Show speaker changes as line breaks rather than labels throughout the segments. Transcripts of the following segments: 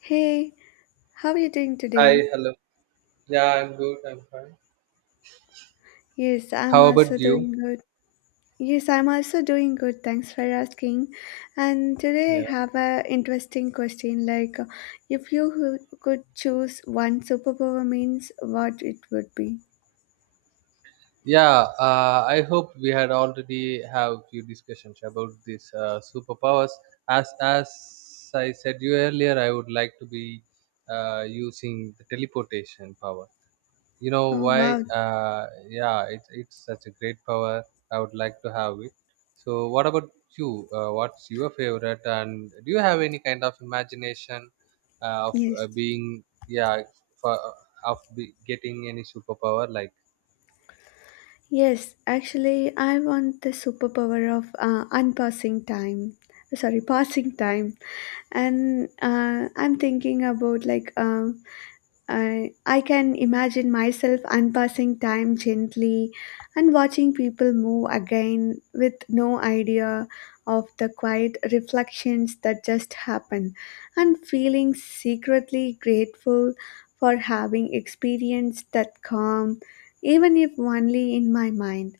Hey, how are you doing today?
Hi, hello. Yeah, I'm good. I'm fine.
Yes, I'm
How
also
about
doing
you?
good. Yes, I'm also doing good. Thanks for asking. And today
Yeah.
I have a interesting question like if could choose one superpower means what it would be.
Yeah. I hope we had already have few discussions about these superpowers. As I said you earlier, I would like to be using the teleportation power. You know
Oh
why
wow.
yeah, it's such a great power. I would like to have it. So what about you? What's your favorite, and do you have any kind of imagination of
Yes.
being, yeah, for of getting any superpower like?
Yes, actually I want the superpower of unpassing time. Sorry, passing time. And I'm thinking about like I can imagine myself unpassing time gently and watching people move again with no idea of the quiet reflections that just happen and feeling secretly grateful for having experienced that calm, even if only in my mind.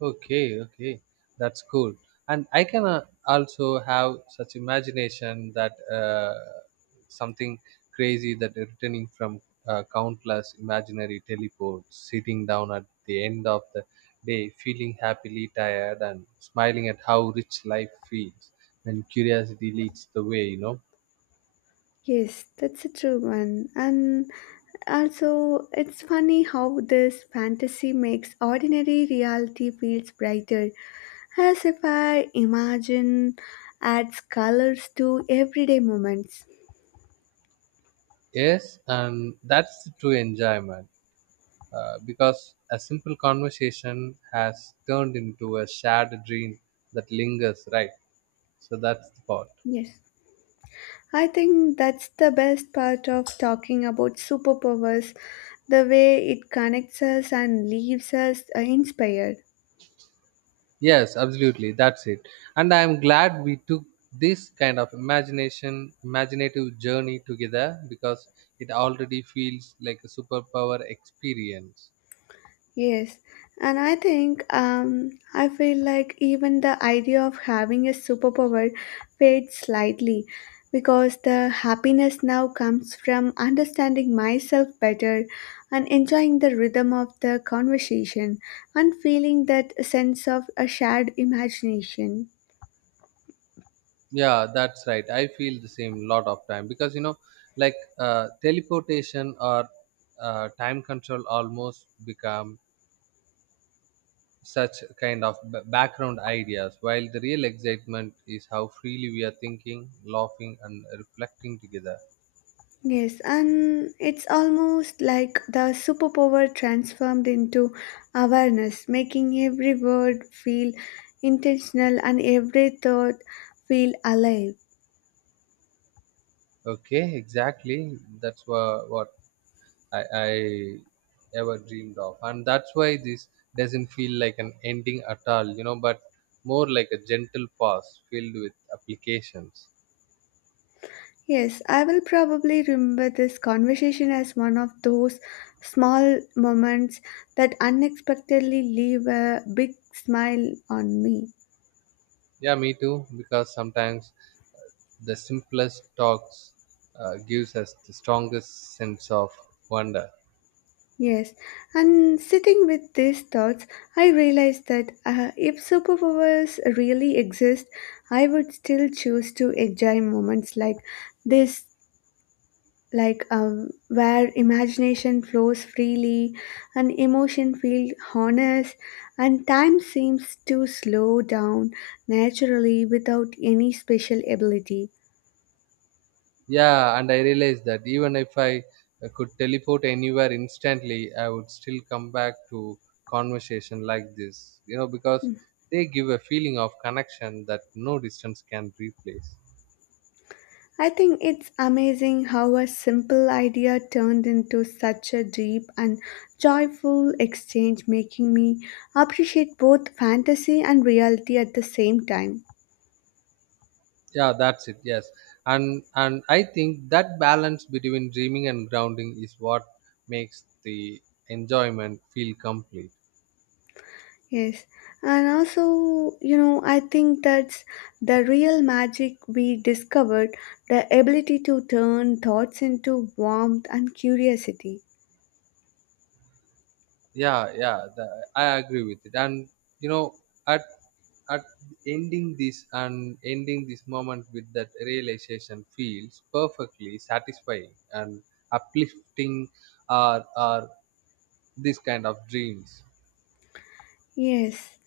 Okay, okay, that's cool. And I can also have such imagination that something crazy, that returning from countless imaginary teleports, sitting down at the end of the day, feeling happily tired and smiling at how rich life feels when curiosity leads the way, you know.
Yes, that's a true one. And also, it's funny how this fantasy makes ordinary reality feels brighter as if I imagine adds colors to everyday moments.
Yes, and that's the true enjoyment. Because a simple conversation has turned into a shared dream that lingers, right? So that's the part.
Yes. I think that's the best part of talking about superpowers, the way it connects us and leaves us inspired.
Yes, absolutely. That's it. And I'm glad we took this kind of imagination, imaginative journey together, because it already feels like a superpower experience.
Yes, and I think I feel like even the idea of having a superpower fades slightly because the happiness now comes from understanding myself better and enjoying the rhythm of the conversation and feeling that sense of a shared imagination.
Yeah, that's right. I feel the same lot of time because teleportation or time control almost become such kind of background ideas, while the real excitement is how freely we are thinking, laughing, and reflecting together.
Yes, and it's almost like the superpower transformed into awareness, making every word feel intentional and every thought feel alive.
Okay, exactly. That's what I ever dreamed of, and that's why this doesn't feel like an ending at all, you know, but more like a gentle pause filled with applications.
Yes, I will probably remember this conversation as one of those small moments that unexpectedly leave a big smile on me.
Yeah, me too, because sometimes uh, the simplest talks gives us the strongest sense of wonder.
Yes, and sitting with these thoughts, I realized that if superpowers really exist, I would still choose to enjoy moments like this, where imagination flows freely and emotion feels honest, and time seems to slow down naturally without any special ability.
Yeah, and I realized that even if I could teleport anywhere instantly, I would still come back to conversation like this, you know, because they give a feeling of connection that no distance can replace.
I think it's amazing how a simple idea turned into such a deep and joyful exchange, making me appreciate both fantasy and reality at the same time.
Yeah, that's it. Yes. And I think that balance between dreaming and grounding is what makes the enjoyment feel complete.
Yes. And also, you know, I think that's the real magic we discovered the ability to turn thoughts into warmth and curiosity.
Yeah, yeah, I agree with it. And you know, at at ending this and ending this moment with that realization feels perfectly satisfying and uplifting. Are this kind of dreams?
Yes.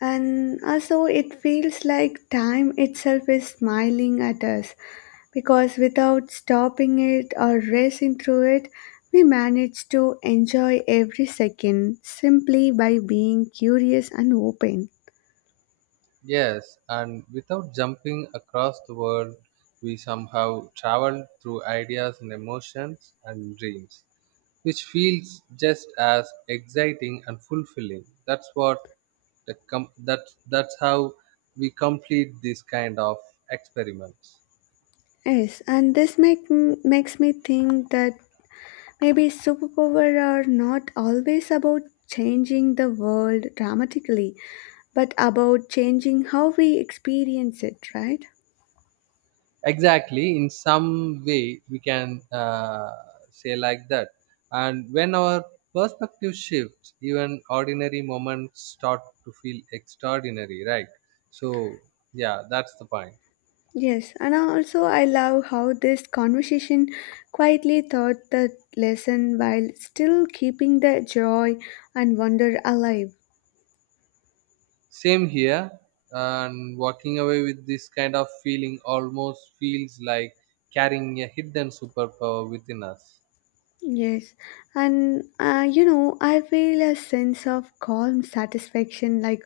And also, it feels like time itself is smiling at us because without stopping it or racing through it, we manage to enjoy every second simply by being curious and open.
Yes, and without jumping across the world, we somehow travel through ideas and emotions and dreams, which feels just as exciting and fulfilling. That's what that's how we complete this kind of experiments.
Yes, and this makes me think that maybe superpower are not always about changing the world dramatically, but about changing how we experience it, right?
Exactly, in some way we can say like that. And when our perspective shifts, even ordinary moments start to feel extraordinary, right? So yeah, that's the point.
Yes, and also I love how this conversation quietly taught the lesson while still keeping the joy and wonder alive.
Same here. And walking away with this kind of feeling almost feels like carrying a hidden superpower within us.
Yes, and you know, I feel a sense of calm satisfaction like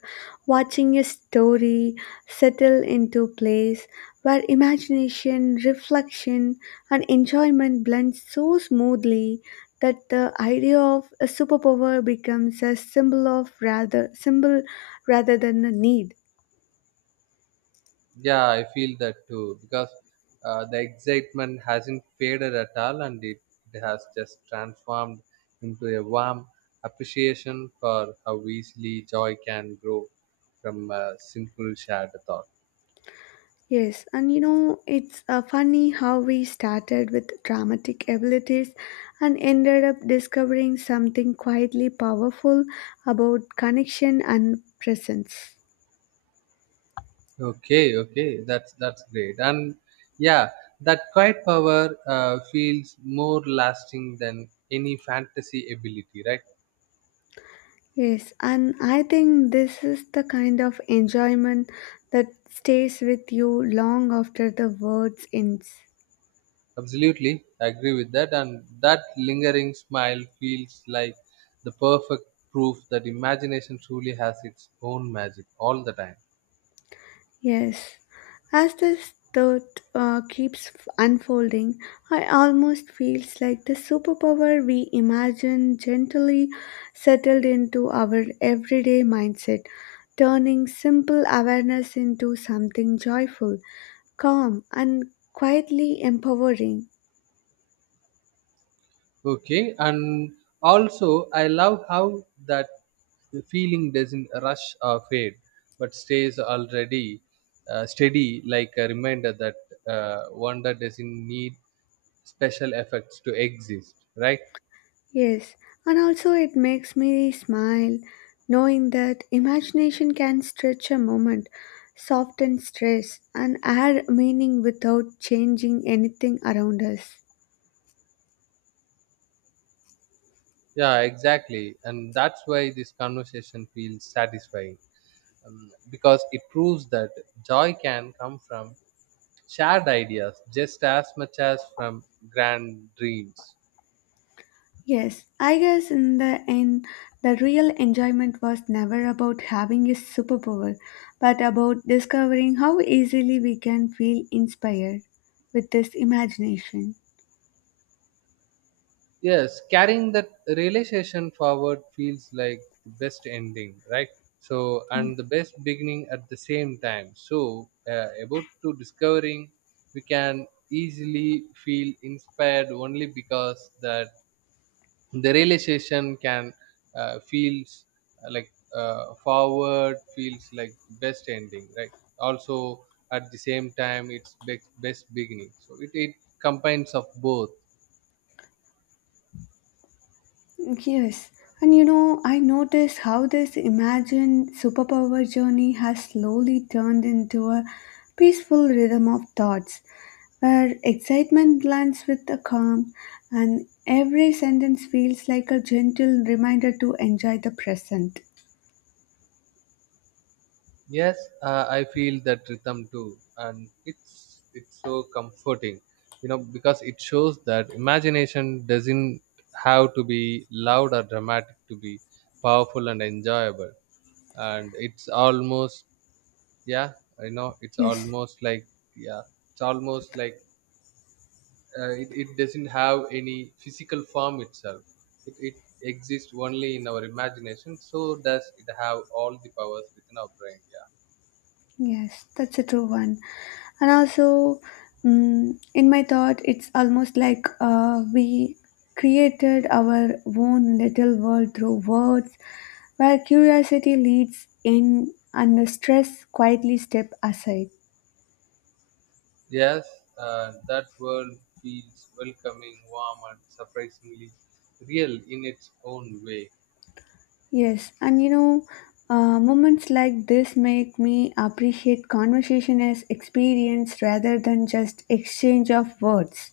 watching a story settle into place where imagination, reflection, and enjoyment blend so smoothly that the idea of a superpower becomes a symbol of rather symbol rather than a need.
Yeah, I feel that too, because the excitement hasn't faded at all, and it has just transformed into a warm appreciation for how easily joy can grow from a simple shared thought.
Yes, and you know, it's funny how we started with dramatic abilities and ended up discovering something quietly powerful about connection and presence.
Okay, okay, that's great. And yeah, that quiet power feels more lasting than any fantasy ability, right?
Yes, and I think this is the kind of enjoyment that stays with you long after the words ends.
Absolutely, I agree with that. And that lingering smile feels like the perfect proof that imagination truly has its own magic all the time.
Yes. As this thought keeps unfolding, I almost feels like the superpower we imagine gently settled into our everyday mindset, turning simple awareness into something joyful, calm, and quietly empowering.
Okay, and also I love how that the feeling doesn't rush or fade, but stays already steady, like a reminder that wonder doesn't need special effects to exist. Right?
Yes, and also it makes me smile knowing that imagination can stretch a moment, soften stress, and add meaning without changing anything around us.
Yeah, exactly. And that's why this conversation feels satisfying, because it proves that joy can come from shared ideas just as much as from grand dreams.
Yes, I guess in the end, the real enjoyment was never about having a superpower, but about discovering how easily we can feel inspired with this imagination.
Yes, carrying that realization forward feels like the best ending, right? So, and the best beginning at the same time. So, about to discovering, we can easily feel inspired only because that the realization can feels forward, feels like best ending, right? Also, at the same time, it's best beginning. So it combines of both.
Yes, and you know, I notice how this imagined superpower journey has slowly turned into a peaceful rhythm of thoughts, where excitement blends with the calm, and every sentence feels like a gentle reminder to enjoy the present.
Yes, I feel that rhythm too, and it's so comforting, you know, because it shows that imagination doesn't have to be loud or dramatic to be powerful and enjoyable. And it's almost, yeah, I know it's
Yes.
almost like, yeah, it's almost like it doesn't have any physical form itself. It exists only in our imagination. So does it have all the powers within our brain? Yeah.
Yes, that's a true one. And also, in my thought, it's almost like we created our own little world through words, where curiosity leads in and the stress quietly step aside.
Yes, that world feels welcoming, warm, and surprisingly real in its own way.
Yes, and you know, moments like this make me appreciate conversation as experience rather than just exchange of words.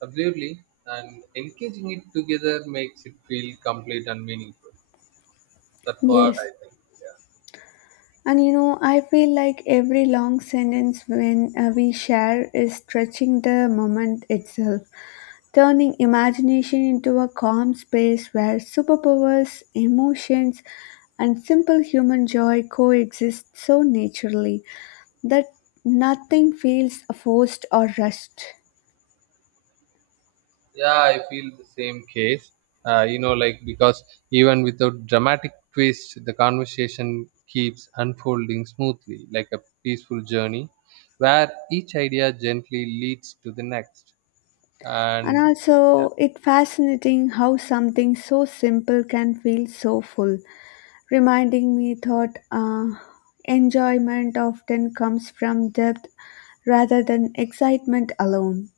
Absolutely. And engaging it together makes it feel complete and meaningful. That's what I
Yes,
think. Yeah.
and you know, I feel like every long sentence when we share is stretching the moment itself, turning imagination into a calm space where superpowers, emotions, and simple human joy coexist so naturally that nothing feels forced or rushed.
Yeah, I feel the same case. Because even without dramatic twist, the conversation keeps unfolding smoothly, like a peaceful journey, where each idea gently leads to the next.
And
And yeah,
also, it fascinating how something so simple can feel so full reminding me that enjoyment often comes from depth rather than excitement alone.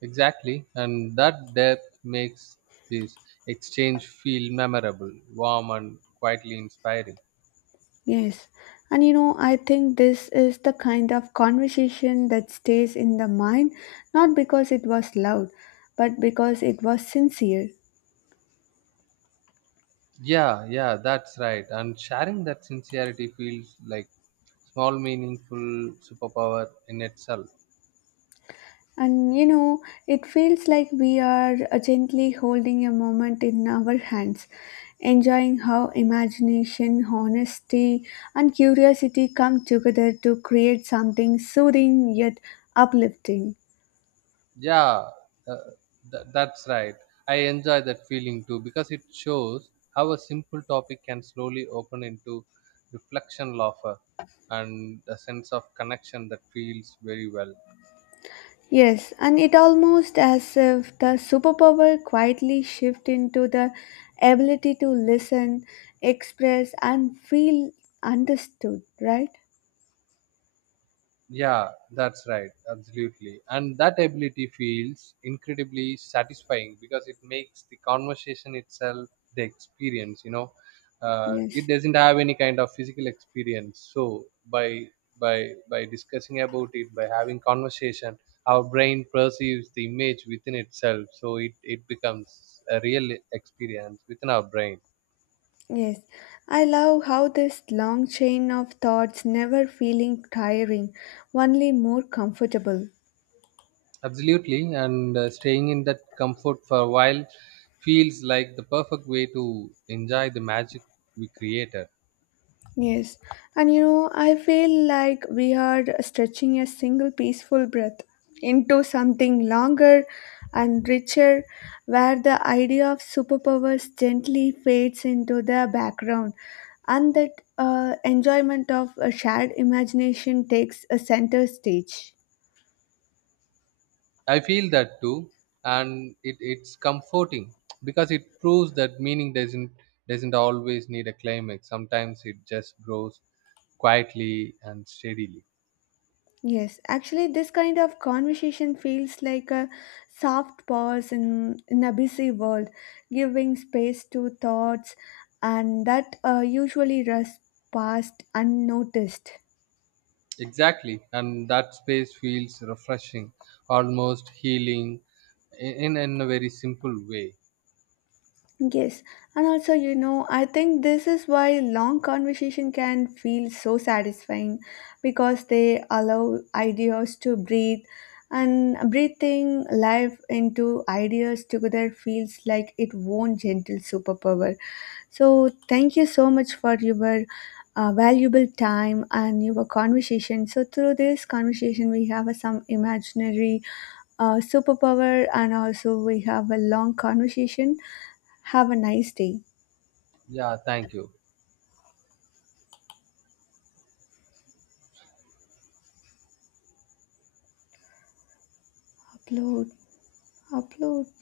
exactly, and that depth makes this exchange feel memorable, warm, and quietly inspiring.
Yes. And you know, I think this is the kind of conversation that stays in the mind, not because it was loud, but because it was sincere.
Yeah, yeah, that's right. And sharing that sincerity feels like small, meaningful superpower in itself.
And you know, it feels like we are gently holding a moment in our hands, enjoying how imagination, honesty, and curiosity come together to create something soothing yet uplifting.
Yeah, uh, that's right. I enjoy that feeling too, because it shows how a simple topic can slowly open into reflection, laughter, and a sense of connection that feels very well.
Yes, and it almost as if the superpower quietly shift into the ability to listen, express, and feel understood, right?
Yeah, that's right. Absolutely. And that ability feels incredibly satisfying because it makes the conversation itself the experience, you know.
Yes.
It doesn't have any kind of physical experience. So by by discussing about it, by having conversation, our brain perceives the image within itself. So it becomes a real experience within our brain.
Yes, I love how this long chain of thoughts never feeling tiring, only more comfortable.
Absolutely, and staying in that comfort for a while feels like the perfect way to enjoy the magic we created.
Yes, and you know, I feel like we are stretching a single peaceful breath into something longer and richer, where the idea of superpowers gently fades into the background, and that enjoyment of a shared imagination takes a center stage.
I feel that too, and it's comforting because it proves that meaning doesn't always need a climax. Sometimes it just grows quietly and steadily.
Yes, actually, this kind of conversation feels like a soft pause in a busy world, giving space to thoughts, and that usually rush past unnoticed.
Exactly, and that space feels refreshing, almost healing, in a very simple way.
Yes, and also, you know, I think this is why long conversation can feel so satisfying because they allow ideas to breathe and breathing life into ideas together feels like its own gentle superpower. So, thank you so much for your valuable time and your conversation. So, through this conversation, we have some imaginary superpower and also we have a long conversation have a nice day.
Yeah, thank you.
Upload, upload.